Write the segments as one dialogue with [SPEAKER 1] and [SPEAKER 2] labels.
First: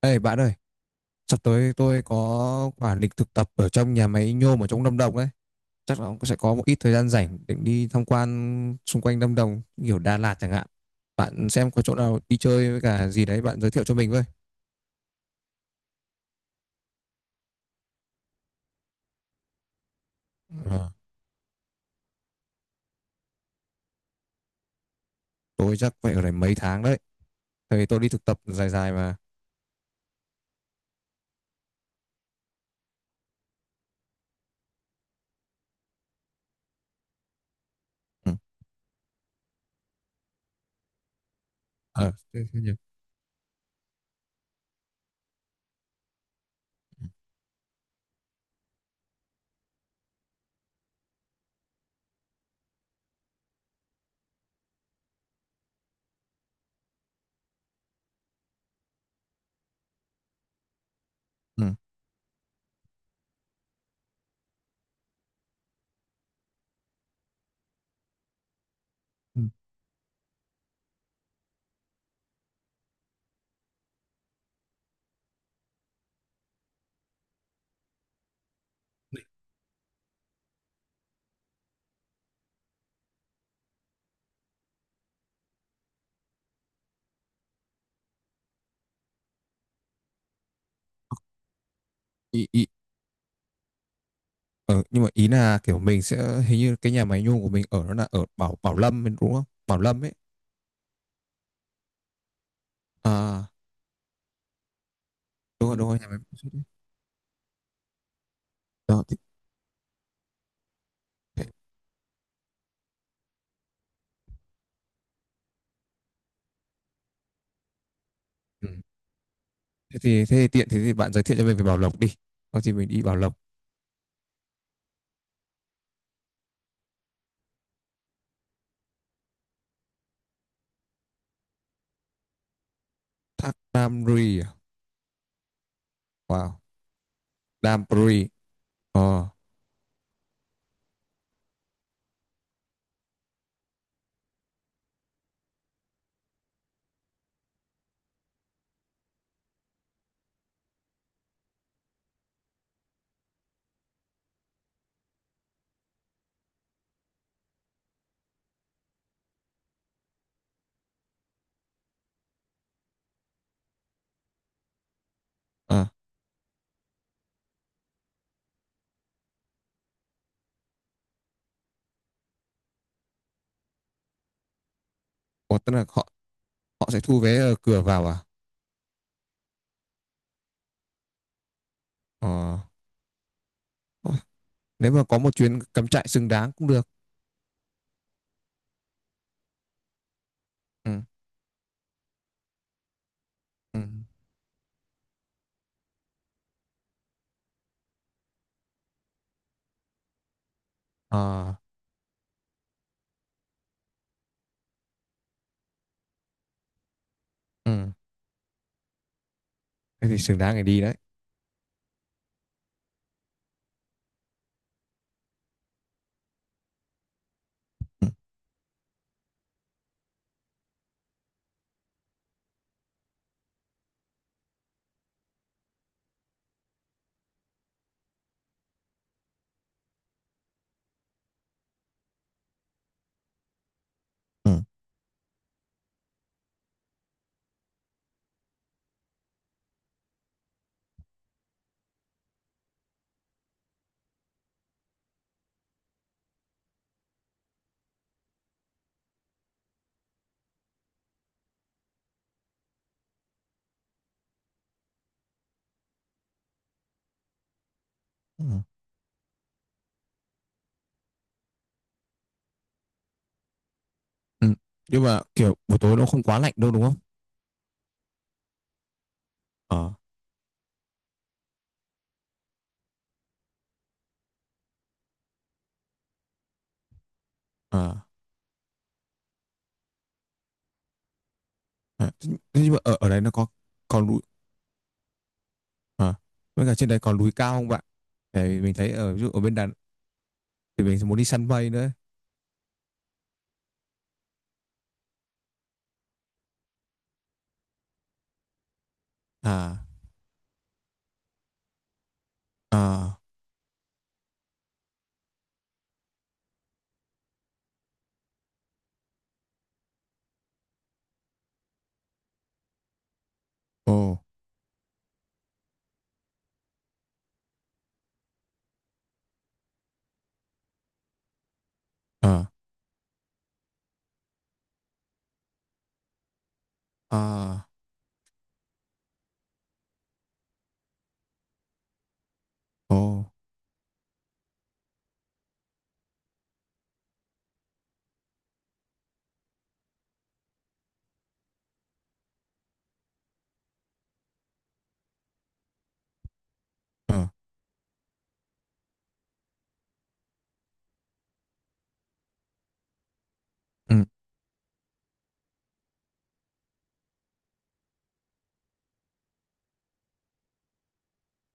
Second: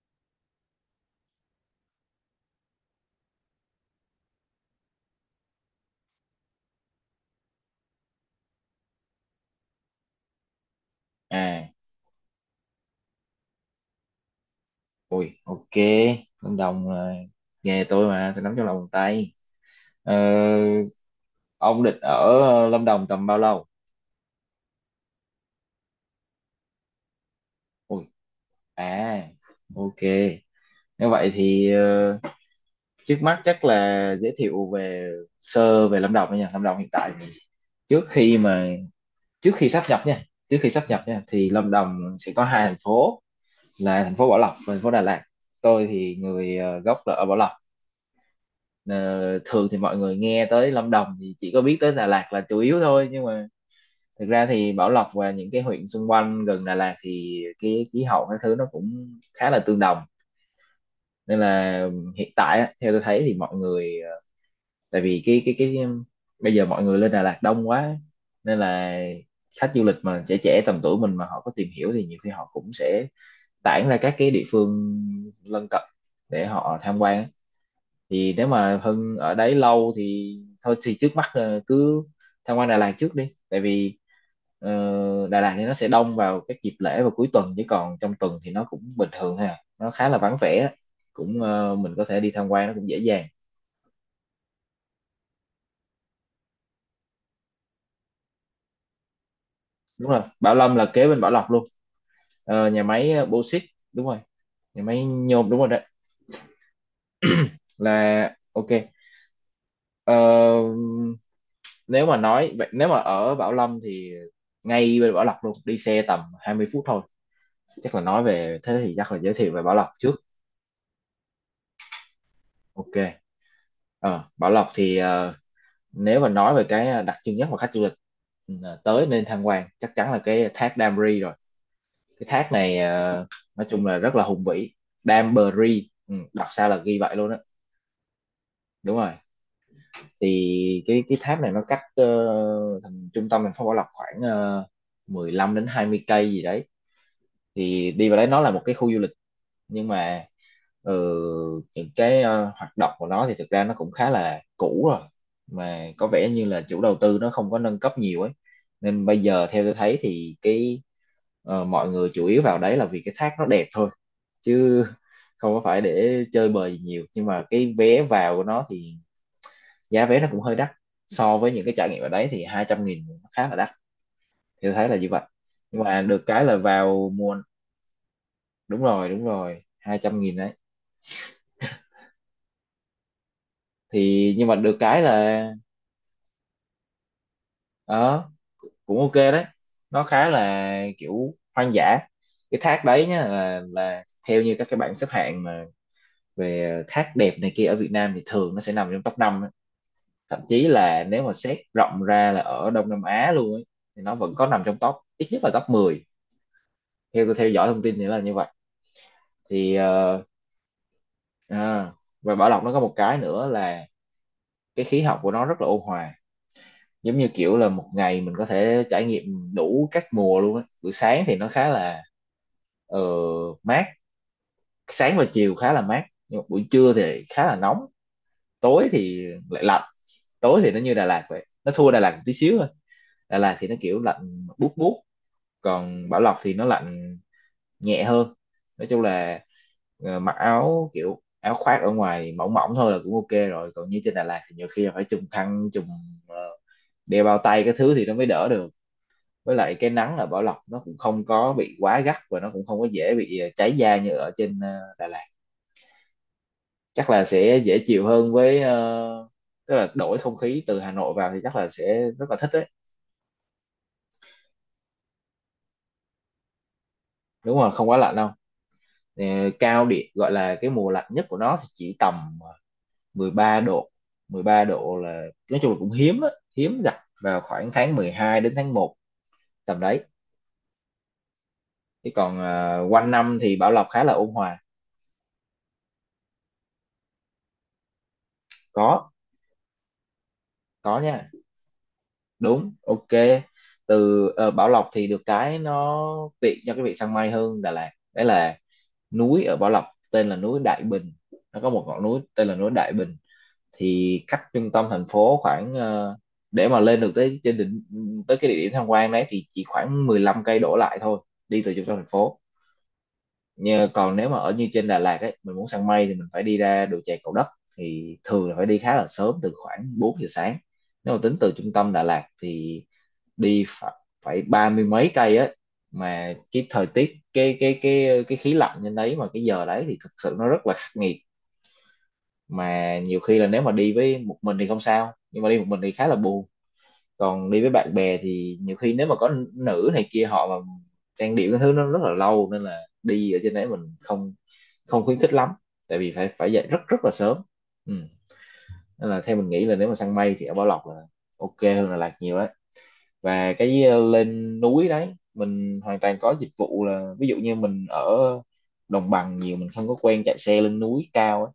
[SPEAKER 1] Ê bạn ơi, sắp tới tôi có quả lịch thực tập ở trong nhà máy nhôm ở trong Lâm Đồng đấy. Chắc là ông sẽ có một ít thời gian rảnh để đi tham quan xung quanh Lâm Đồng, kiểu Đà Lạt chẳng hạn. Bạn
[SPEAKER 2] À,
[SPEAKER 1] xem có chỗ nào đi chơi với cả gì đấy bạn giới thiệu cho mình với.
[SPEAKER 2] ui, ok. Lâm Đồng là nghề tôi mà tôi nắm trong lòng bàn tay. ờ,
[SPEAKER 1] Ờ,
[SPEAKER 2] ông định ở Lâm Đồng tầm bao lâu?
[SPEAKER 1] tôi chắc phải ở đây mấy tháng đấy. Tại vì tôi
[SPEAKER 2] Ui,
[SPEAKER 1] đi thực tập dài dài mà.
[SPEAKER 2] à, ok. Nếu vậy thì trước mắt chắc là giới thiệu về sơ về Lâm Đồng đó nha. Lâm Đồng hiện tại thì trước
[SPEAKER 1] Ừ.
[SPEAKER 2] khi mà trước khi sáp nhập nha, thì Lâm Đồng sẽ có
[SPEAKER 1] Thế
[SPEAKER 2] hai
[SPEAKER 1] nhỉ?
[SPEAKER 2] thành phố là thành phố Bảo Lộc và thành phố Đà Lạt. Tôi thì người gốc là ở Bảo Lộc. Ờ, thường thì mọi người nghe tới Lâm Đồng thì chỉ có biết tới Đà Lạt là chủ yếu thôi, nhưng mà thực ra thì Bảo Lộc và những cái huyện xung quanh gần Đà Lạt thì cái khí hậu các thứ nó cũng khá là tương đồng. Nên
[SPEAKER 1] Ừ.
[SPEAKER 2] là hiện tại á, theo tôi thấy thì mọi người tại vì cái bây giờ mọi người lên Đà Lạt đông quá nên là
[SPEAKER 1] Ừ.
[SPEAKER 2] khách du lịch mà trẻ trẻ tầm tuổi mình mà họ có tìm hiểu thì nhiều khi họ cũng sẽ tản ra các cái địa phương lân cận để họ tham quan á. Thì nếu mà Hưng ở đấy lâu thì thôi thì trước mắt cứ tham quan Đà Lạt trước đi. Tại vì Đà Lạt thì nó sẽ đông vào các dịp lễ và cuối tuần, chứ còn trong tuần thì nó cũng bình thường ha, nó khá là vắng vẻ, cũng mình có thể đi tham
[SPEAKER 1] Ý,
[SPEAKER 2] quan
[SPEAKER 1] ý,
[SPEAKER 2] nó cũng dễ dàng.
[SPEAKER 1] ờ, Nhưng mà ý là kiểu mình sẽ hình như cái nhà máy nhôm của mình ở nó là ở Bảo Bảo Lâm đúng không? Bảo Lâm
[SPEAKER 2] Đúng
[SPEAKER 1] ấy.
[SPEAKER 2] rồi, Bảo Lâm là kế bên Bảo Lộc luôn. Ờ, nhà máy
[SPEAKER 1] À,
[SPEAKER 2] Bauxit, đúng rồi, nhà máy nhôm đúng rồi đấy.
[SPEAKER 1] đúng rồi, nhà máy.
[SPEAKER 2] Là ok.
[SPEAKER 1] Đó, thì,
[SPEAKER 2] Ờ,
[SPEAKER 1] thế-
[SPEAKER 2] nếu mà nói vậy, nếu mà ở Bảo Lâm thì ngay bên Bảo Lộc luôn, đi xe tầm 20 phút thôi. Chắc là nói về
[SPEAKER 1] ừ.
[SPEAKER 2] thế thì chắc là giới thiệu về Bảo Lộc
[SPEAKER 1] Thế
[SPEAKER 2] trước.
[SPEAKER 1] thì, thế thì tiện thế thì bạn giới thiệu cho mình về Bảo Lộc đi. Có gì mình
[SPEAKER 2] Ok.
[SPEAKER 1] đi Bảo Lộc.
[SPEAKER 2] Ờ, Bảo Lộc thì nếu mà nói về cái đặc trưng nhất mà khách du lịch tới nên tham quan chắc chắn là cái thác Đam Ri rồi. Cái thác này
[SPEAKER 1] Thác
[SPEAKER 2] nói chung là
[SPEAKER 1] Đam
[SPEAKER 2] rất là
[SPEAKER 1] Ri
[SPEAKER 2] hùng
[SPEAKER 1] à?
[SPEAKER 2] vĩ. Đam Bờ Ri, ừ, đọc
[SPEAKER 1] Wow.
[SPEAKER 2] sao là ghi vậy luôn á.
[SPEAKER 1] Đam Ri.
[SPEAKER 2] Đúng rồi.
[SPEAKER 1] Ờ.
[SPEAKER 2] Thì cái thác này nó cách thành trung tâm thành phố Bảo Lộc khoảng 15 đến 20 cây gì đấy. Thì đi vào đấy nó là một cái khu du lịch, nhưng mà ừ, những cái hoạt động của nó thì thực ra nó cũng khá là cũ rồi, mà có vẻ như là chủ đầu tư nó không có nâng cấp nhiều ấy. Nên bây giờ theo tôi thấy thì cái mọi người chủ yếu vào đấy là vì cái thác nó đẹp thôi, chứ không có phải
[SPEAKER 1] À.
[SPEAKER 2] để chơi bời gì nhiều. Nhưng mà cái vé vào của nó thì giá vé nó cũng hơi đắt, so với những cái trải nghiệm ở đấy thì 200.000 nó khá là đắt, thì tôi thấy là như vậy.
[SPEAKER 1] Ủa, tức
[SPEAKER 2] Nhưng
[SPEAKER 1] là
[SPEAKER 2] mà
[SPEAKER 1] họ
[SPEAKER 2] được cái là
[SPEAKER 1] họ sẽ
[SPEAKER 2] vào
[SPEAKER 1] thu vé
[SPEAKER 2] mua.
[SPEAKER 1] ở cửa vào à?
[SPEAKER 2] Đúng rồi, đúng rồi, 200.000.
[SPEAKER 1] Ờ.
[SPEAKER 2] Thì nhưng mà được
[SPEAKER 1] Nếu
[SPEAKER 2] cái
[SPEAKER 1] mà có một
[SPEAKER 2] là
[SPEAKER 1] chuyến cắm trại xứng đáng cũng được.
[SPEAKER 2] ờ, cũng ok đấy, nó khá là
[SPEAKER 1] Ừ.
[SPEAKER 2] kiểu hoang dã. Cái thác đấy nhá, là
[SPEAKER 1] Ừ.
[SPEAKER 2] là theo như các cái bảng xếp hạng mà về thác đẹp này kia ở Việt Nam thì thường nó sẽ nằm trong top 5. Thậm chí là nếu mà
[SPEAKER 1] Ờ.
[SPEAKER 2] xét rộng ra là ở Đông Nam Á luôn ấy, thì nó vẫn có nằm trong top ít nhất là top 10, theo tôi theo dõi thông
[SPEAKER 1] Ừ.
[SPEAKER 2] tin thì là như vậy. Thì
[SPEAKER 1] Thế thì
[SPEAKER 2] ờ,
[SPEAKER 1] xứng đáng để đi đấy.
[SPEAKER 2] à, và Bảo Lộc nó có một cái nữa là cái khí hậu của nó rất là ôn hòa, giống như kiểu là một
[SPEAKER 1] Ừ.
[SPEAKER 2] ngày mình có thể trải nghiệm đủ các mùa luôn á. Buổi sáng thì nó khá là ờ, mát, sáng và chiều khá là mát, nhưng mà buổi trưa thì khá là nóng, tối thì lại lạnh. Tối thì nó như Đà Lạt vậy, nó thua Đà Lạt một tí xíu thôi. Đà Lạt thì nó kiểu lạnh
[SPEAKER 1] Ừ.
[SPEAKER 2] buốt buốt, còn Bảo Lộc thì nó lạnh nhẹ hơn. Nói chung là mặc áo kiểu áo khoác ở ngoài mỏng mỏng thôi là cũng ok rồi. Còn như trên Đà Lạt thì nhiều khi là phải trùm khăn, trùm ờ, đeo bao tay cái thứ thì nó mới đỡ được. Với lại cái nắng ở Bảo Lộc nó cũng không có bị quá gắt, và nó cũng không có dễ bị cháy da như ở trên Đà Lạt. Chắc là sẽ dễ chịu hơn
[SPEAKER 1] Ừ.
[SPEAKER 2] với tức là đổi không khí từ Hà Nội vào thì chắc là sẽ rất là thích đấy.
[SPEAKER 1] Ừ. Nhưng mà kiểu buổi tối nó không quá lạnh đâu đúng không?
[SPEAKER 2] Đúng rồi, không quá lạnh đâu. Ờ, cao
[SPEAKER 1] Ờ.
[SPEAKER 2] điểm gọi là cái mùa lạnh nhất của nó thì chỉ tầm 13 độ. 13 độ là nói chung là cũng hiếm á, hiếm gặp, vào khoảng
[SPEAKER 1] Ờ.
[SPEAKER 2] tháng 12 đến tháng 1, tầm đấy. Chứ
[SPEAKER 1] Ờ. Thế
[SPEAKER 2] còn
[SPEAKER 1] nhưng mà
[SPEAKER 2] ờ,
[SPEAKER 1] ở ở
[SPEAKER 2] quanh
[SPEAKER 1] đấy nó
[SPEAKER 2] năm
[SPEAKER 1] có
[SPEAKER 2] thì Bảo Lộc khá
[SPEAKER 1] còn
[SPEAKER 2] là
[SPEAKER 1] núi.
[SPEAKER 2] ôn hòa.
[SPEAKER 1] Ờ. Với cả trên đấy còn núi cao không bạn? Tại mình thấy
[SPEAKER 2] có
[SPEAKER 1] ở ví dụ ở bên Đà thì
[SPEAKER 2] có
[SPEAKER 1] mình muốn đi
[SPEAKER 2] nha,
[SPEAKER 1] săn mây nữa.
[SPEAKER 2] đúng, ok. Từ Bảo Lộc thì được cái nó tiện cho cái việc săn mây hơn Đà Lạt đấy, là núi ở Bảo
[SPEAKER 1] À.
[SPEAKER 2] Lộc tên là núi Đại Bình. Nó có một ngọn núi tên là núi Đại Bình.
[SPEAKER 1] À.
[SPEAKER 2] Thì cách trung tâm thành phố khoảng ờ, để mà lên được tới trên đỉnh, tới cái địa điểm tham quan đấy thì chỉ khoảng 15 cây đổ lại thôi, đi từ trung tâm thành phố. Nhờ,
[SPEAKER 1] Ồ.
[SPEAKER 2] còn nếu mà ở như trên Đà Lạt ấy, mình muốn săn mây thì mình phải đi ra đồi chè Cầu Đất, thì thường là phải đi khá là sớm, từ khoảng 4 giờ sáng. Nếu mà tính từ trung tâm Đà Lạt
[SPEAKER 1] À.
[SPEAKER 2] thì đi phải, phải 30 mấy cây á. Mà cái thời tiết cái
[SPEAKER 1] À.
[SPEAKER 2] cái cái cái khí lạnh trên đấy mà cái giờ đấy thì thực sự nó rất là khắc nghiệt.
[SPEAKER 1] Ồ.
[SPEAKER 2] Mà nhiều khi là nếu mà đi với một mình thì không sao, nhưng mà đi một mình thì khá là buồn. Còn đi với bạn bè thì nhiều khi nếu mà có nữ này kia họ mà trang điểm cái thứ nó rất là lâu, nên là đi ở trên đấy mình không không khuyến khích lắm, tại vì phải phải dậy rất rất là
[SPEAKER 1] À.
[SPEAKER 2] sớm. Ừ. Nên là theo mình nghĩ là nếu mà săn mây thì ở Bảo Lộc là ok hơn là Lạc nhiều đấy. Và cái
[SPEAKER 1] Ừ.
[SPEAKER 2] lên núi đấy mình hoàn toàn có dịch vụ, là ví dụ như mình ở đồng bằng nhiều, mình không có quen chạy xe lên núi cao ấy,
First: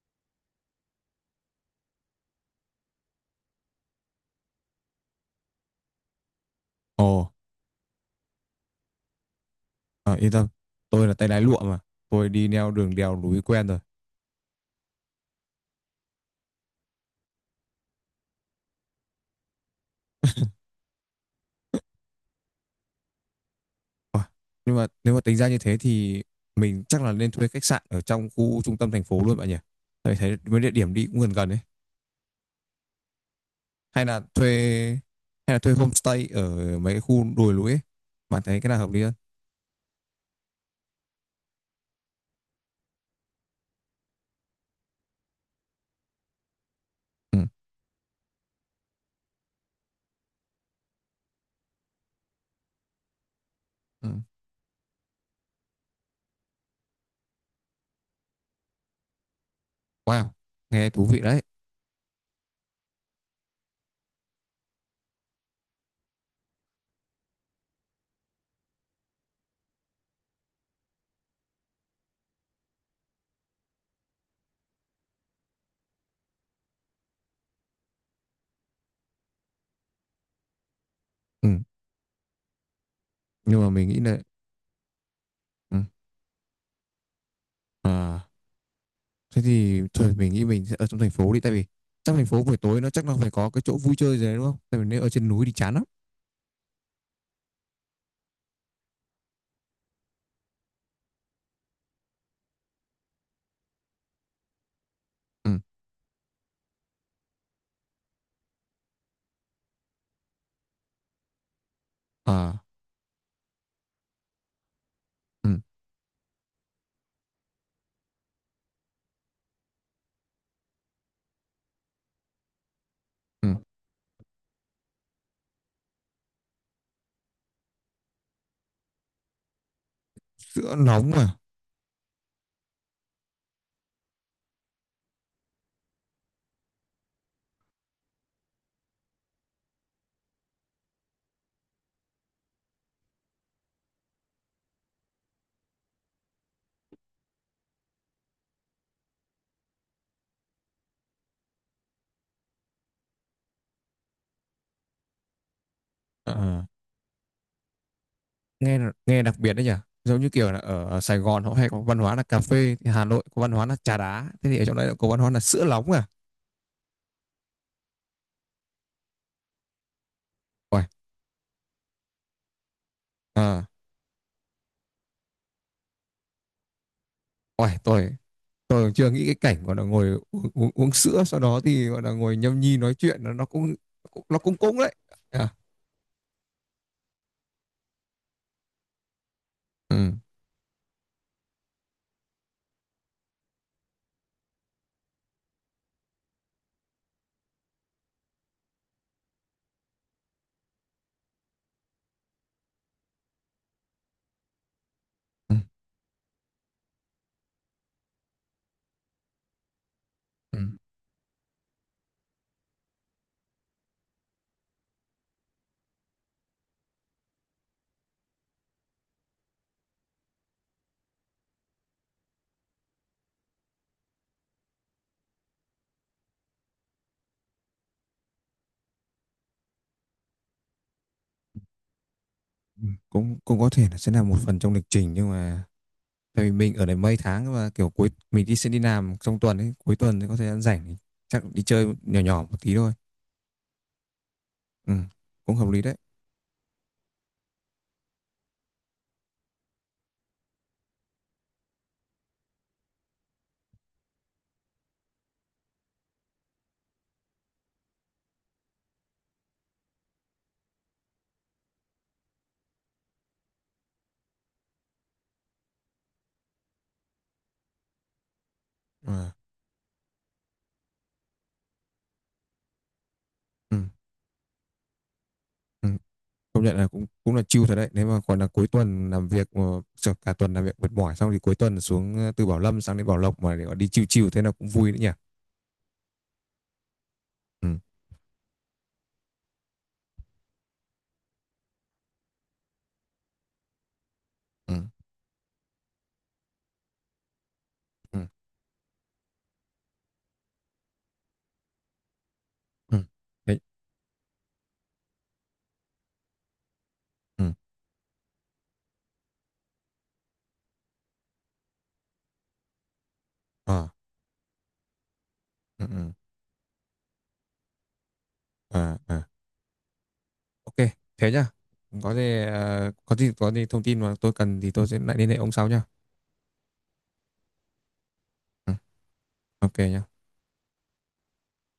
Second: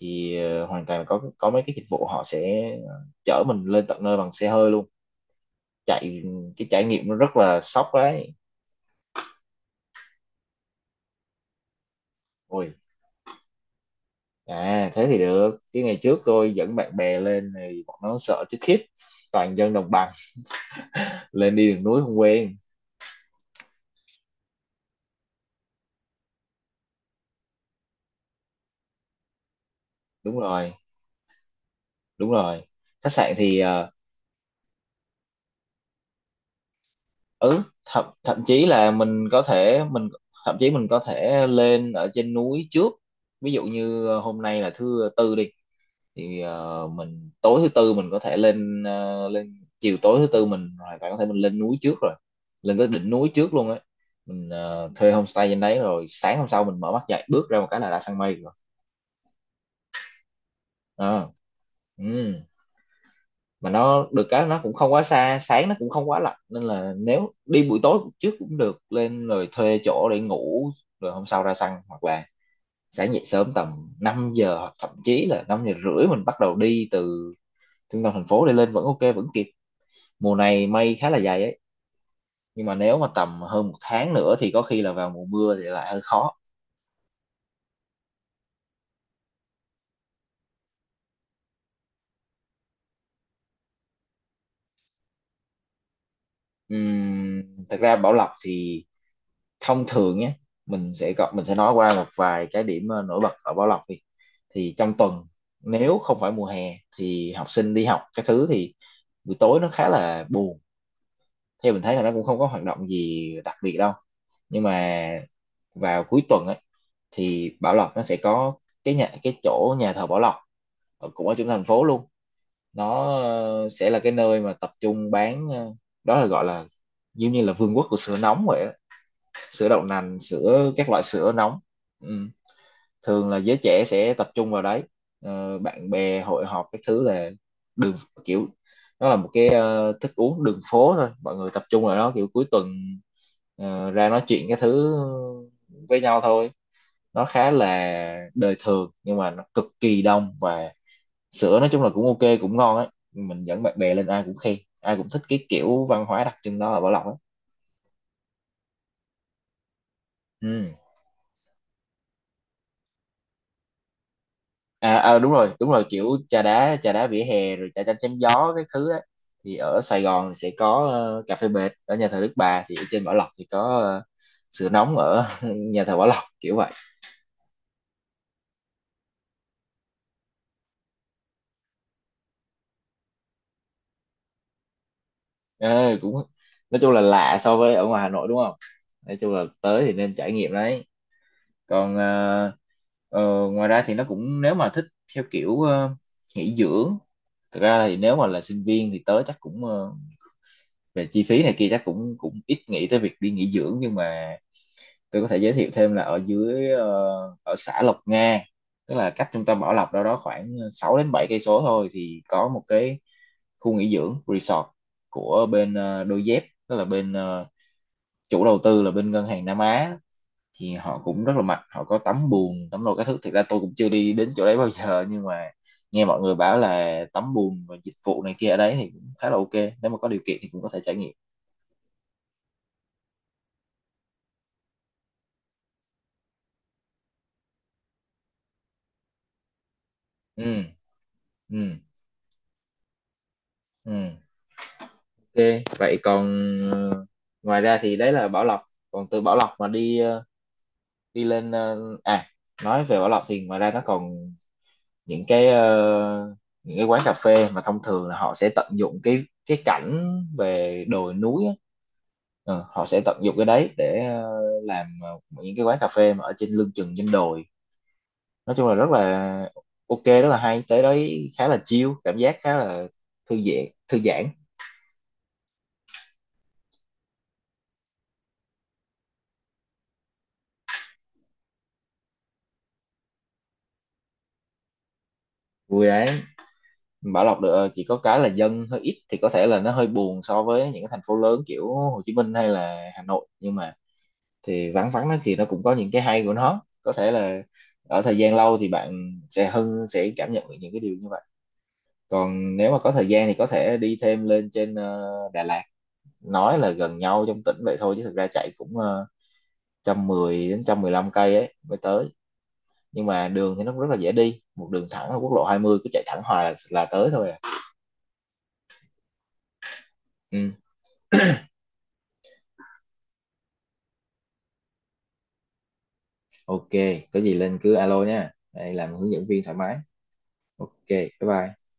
[SPEAKER 2] thì hoàn toàn là có mấy cái dịch vụ họ sẽ chở mình lên tận nơi bằng xe hơi luôn chạy. Cái trải nghiệm
[SPEAKER 1] Ồ.
[SPEAKER 2] nó rất là sốc đấy.
[SPEAKER 1] À, yên tâm, tôi là tay lái lụa mà, tôi đi neo
[SPEAKER 2] Ui
[SPEAKER 1] đường đèo núi quen rồi.
[SPEAKER 2] à, thế thì được. Chứ ngày trước tôi dẫn bạn bè lên thì bọn nó sợ chết khiếp, toàn dân đồng bằng lên đi đường núi không quen.
[SPEAKER 1] Ôi, nhưng mà nếu mà tính ra như thế thì mình chắc là nên thuê khách sạn ở trong khu trung tâm thành phố luôn bạn nhỉ. Tại thấy
[SPEAKER 2] Đúng
[SPEAKER 1] mấy địa
[SPEAKER 2] rồi,
[SPEAKER 1] điểm đi cũng gần gần đấy.
[SPEAKER 2] đúng rồi. Khách sạn thì ờ,
[SPEAKER 1] Hay là thuê hay là thuê homestay ở mấy cái khu đồi
[SPEAKER 2] ừ,
[SPEAKER 1] núi ấy,
[SPEAKER 2] thậm thậm
[SPEAKER 1] bạn thấy
[SPEAKER 2] chí
[SPEAKER 1] cái nào
[SPEAKER 2] là
[SPEAKER 1] hợp lý hơn?
[SPEAKER 2] mình có thể mình thậm chí mình có thể lên ở trên núi trước. Ví dụ như hôm nay là thứ tư đi, thì mình
[SPEAKER 1] Ừ.
[SPEAKER 2] tối thứ tư mình có thể lên ờ, lên chiều tối thứ tư mình hoàn toàn có thể mình lên núi trước rồi, lên tới đỉnh núi trước luôn ấy.
[SPEAKER 1] Ừ.
[SPEAKER 2] Mình thuê homestay trên đấy, rồi sáng hôm sau mình mở mắt dậy bước ra một cái là đã sang mây rồi.
[SPEAKER 1] Wow, nghe thú vị
[SPEAKER 2] Ờ,
[SPEAKER 1] đấy.
[SPEAKER 2] ừ. Mà nó được cái nó cũng không quá xa, sáng nó cũng không quá lạnh, nên là nếu đi buổi tối trước cũng được, lên rồi thuê chỗ để ngủ, rồi hôm sau ra săn. Hoặc là sẽ dậy sớm tầm 5 giờ hoặc thậm chí là 5 giờ rưỡi, mình bắt đầu đi từ trung tâm thành phố để lên vẫn ok, vẫn kịp. Mùa này mây khá là dày
[SPEAKER 1] Ừ.
[SPEAKER 2] ấy, nhưng mà nếu mà tầm
[SPEAKER 1] Nhưng
[SPEAKER 2] hơn
[SPEAKER 1] mà
[SPEAKER 2] một
[SPEAKER 1] mình nghĩ
[SPEAKER 2] tháng
[SPEAKER 1] là,
[SPEAKER 2] nữa thì có khi là vào mùa mưa thì
[SPEAKER 1] ừ,
[SPEAKER 2] lại hơi khó.
[SPEAKER 1] à. Thế thì thôi mình nghĩ mình sẽ ở trong thành phố đi, tại vì trong thành phố buổi tối nó chắc nó phải có cái chỗ vui chơi gì đấy đúng không? Tại vì nếu ở trên núi thì chán lắm.
[SPEAKER 2] Ừm, Thật ra Bảo Lộc thì thông thường nhé, mình sẽ nói qua một vài cái điểm nổi bật ở Bảo Lộc đi. Thì trong tuần,
[SPEAKER 1] Ừ.
[SPEAKER 2] nếu không phải mùa hè thì học sinh đi học cái thứ, thì buổi tối nó khá là buồn, theo mình thấy là nó cũng không có hoạt
[SPEAKER 1] À,
[SPEAKER 2] động gì đặc biệt đâu. Nhưng mà
[SPEAKER 1] ừ,
[SPEAKER 2] vào cuối tuần ấy thì Bảo Lộc nó sẽ có cái chỗ nhà thờ Bảo Lộc, cũng ở trung tâm thành phố luôn. Nó
[SPEAKER 1] ừ.
[SPEAKER 2] sẽ là cái nơi mà tập trung bán, đó là gọi là giống như là vương quốc của sữa nóng vậy á. Sữa đậu nành, sữa,
[SPEAKER 1] Sữa
[SPEAKER 2] các loại
[SPEAKER 1] nóng
[SPEAKER 2] sữa
[SPEAKER 1] mà.
[SPEAKER 2] nóng. Ừ, thường là giới trẻ sẽ tập trung vào đấy. Bạn bè hội họp cái thứ là đường, kiểu nó là một cái thức uống đường phố thôi, mọi người tập trung vào đó kiểu cuối tuần, ra nói chuyện cái thứ với nhau thôi. Nó khá là đời thường nhưng mà nó cực kỳ đông, và sữa nói chung là cũng ok, cũng ngon ấy. Mình dẫn bạn bè lên ai cũng khen, ai cũng thích cái kiểu văn hóa
[SPEAKER 1] À.
[SPEAKER 2] đặc trưng
[SPEAKER 1] Ờ.
[SPEAKER 2] đó ở Bảo Lộc ấy.
[SPEAKER 1] Nghe nghe đặc biệt đấy nhỉ. Giống như kiểu là
[SPEAKER 2] Ừ.
[SPEAKER 1] ở Sài Gòn họ hay có văn hóa là cà phê, thì Hà Nội có văn hóa là trà đá, thế thì ở trong đấy
[SPEAKER 2] À,
[SPEAKER 1] có
[SPEAKER 2] à,
[SPEAKER 1] văn hóa
[SPEAKER 2] đúng
[SPEAKER 1] là
[SPEAKER 2] rồi,
[SPEAKER 1] sữa
[SPEAKER 2] đúng rồi,
[SPEAKER 1] nóng à.
[SPEAKER 2] kiểu trà đá, trà đá vỉa hè rồi trà chanh chém gió cái thứ á. Thì ở Sài Gòn thì sẽ
[SPEAKER 1] Ôi,
[SPEAKER 2] có cà phê bệt ở nhà thờ Đức Bà, thì ở trên Bảo Lộc thì
[SPEAKER 1] à,
[SPEAKER 2] có sữa nóng ở nhà thờ Bảo Lộc kiểu vậy.
[SPEAKER 1] ôi tôi chưa nghĩ cái cảnh gọi là ngồi uống sữa sau đó thì gọi là ngồi nhâm nhi nói chuyện nó cũng nó cũng cũng đấy. À,
[SPEAKER 2] Ờ, Cũng nói chung là lạ so với ở ngoài Hà Nội đúng không. Nói chung là tới thì
[SPEAKER 1] ừ,
[SPEAKER 2] nên trải nghiệm đấy. Còn ờ, ngoài ra thì nó cũng, nếu mà thích theo kiểu nghỉ dưỡng, thực ra thì nếu mà là sinh viên thì tới chắc cũng, về chi phí này kia chắc cũng cũng ít nghĩ tới việc đi nghỉ dưỡng. Nhưng mà tôi có thể giới
[SPEAKER 1] ừ,
[SPEAKER 2] thiệu thêm là ở dưới, ở xã Lộc Nga, tức là cách trung tâm Bảo Lộc đâu đó khoảng
[SPEAKER 1] ừ.
[SPEAKER 2] 6 đến 7 cây số thôi, thì có một cái khu nghỉ dưỡng resort của bên Đôi Dép, tức là bên, chủ đầu tư là bên ngân hàng Nam Á. Thì họ cũng rất là mạnh, họ có tắm bùn, tắm đồ các thứ. Thực ra tôi cũng chưa đi đến chỗ đấy bao giờ, nhưng mà nghe mọi người bảo là tắm bùn và dịch vụ này kia ở đấy thì cũng khá là ok, nếu mà có điều kiện thì cũng có thể trải nghiệm.
[SPEAKER 1] Ừ, cũng cũng có thể là sẽ là một phần trong lịch trình, nhưng mà tại vì mình ở đây mấy tháng và kiểu cuối mình đi sẽ đi làm trong tuần ấy, cuối tuần thì có thời gian
[SPEAKER 2] Ừ,
[SPEAKER 1] rảnh thì chắc đi
[SPEAKER 2] ừ,
[SPEAKER 1] chơi nhỏ nhỏ một tí thôi.
[SPEAKER 2] ừ.
[SPEAKER 1] Ừ,
[SPEAKER 2] Ok.
[SPEAKER 1] cũng hợp lý đấy.
[SPEAKER 2] Vậy còn ờ, ngoài ra thì đấy là Bảo Lộc. Còn từ Bảo Lộc mà đi, đi lên, à, nói về Bảo Lộc thì ngoài ra nó còn những cái ờ, những cái quán cà phê mà thông thường là họ sẽ tận dụng cái cảnh về đồi núi á. Họ sẽ tận dụng cái đấy để làm những cái quán cà phê mà ở trên lưng chừng trên đồi. Nói chung là rất
[SPEAKER 1] À,
[SPEAKER 2] là ok, rất là hay. Tới đấy khá là chill, cảm giác khá là thư giãn,
[SPEAKER 1] ừ,
[SPEAKER 2] thư giãn.
[SPEAKER 1] ừ. Công nhận là cũng cũng là chill thật đấy, nếu mà còn là cuối tuần làm việc mà, sợ cả tuần làm việc mệt mỏi xong thì cuối tuần xuống từ Bảo Lâm sang đến Bảo Lộc mà để gọi đi chill chill thế là cũng vui đấy nhỉ.
[SPEAKER 2] Vui đấy. Bảo Lộc được,
[SPEAKER 1] Ừ,
[SPEAKER 2] chỉ có cái là dân hơi ít thì có thể là nó hơi buồn so với những cái thành phố lớn kiểu Hồ Chí Minh hay là Hà Nội, nhưng mà thì
[SPEAKER 1] ừ,
[SPEAKER 2] vắng vắng nó thì nó cũng có những cái hay của nó. Có thể là ở thời
[SPEAKER 1] ừ,
[SPEAKER 2] gian lâu thì bạn sẽ cảm nhận được những cái điều như vậy. Còn nếu mà có
[SPEAKER 1] ừ.
[SPEAKER 2] thời gian thì có
[SPEAKER 1] Đấy,
[SPEAKER 2] thể đi thêm lên trên, Đà Lạt. Nói là gần nhau trong
[SPEAKER 1] ừ.
[SPEAKER 2] tỉnh vậy thôi chứ thực ra chạy cũng, 110 đến 115 cây ấy mới tới. Nhưng mà đường thì nó cũng rất
[SPEAKER 1] À,
[SPEAKER 2] là dễ đi, một đường thẳng ở quốc lộ 20,
[SPEAKER 1] ừ,
[SPEAKER 2] cứ chạy
[SPEAKER 1] ừ.
[SPEAKER 2] thẳng hoài là tới thôi à.
[SPEAKER 1] À, à.
[SPEAKER 2] Ừ.
[SPEAKER 1] Ok, thế nhá. Có gì có gì thông tin mà tôi cần thì tôi sẽ lại liên hệ ông sau nhá.
[SPEAKER 2] Ok, có gì lên cứ alo nha,
[SPEAKER 1] Ừ,
[SPEAKER 2] đây làm hướng dẫn viên thoải mái.
[SPEAKER 1] ok nhá.
[SPEAKER 2] Ok, bye bye.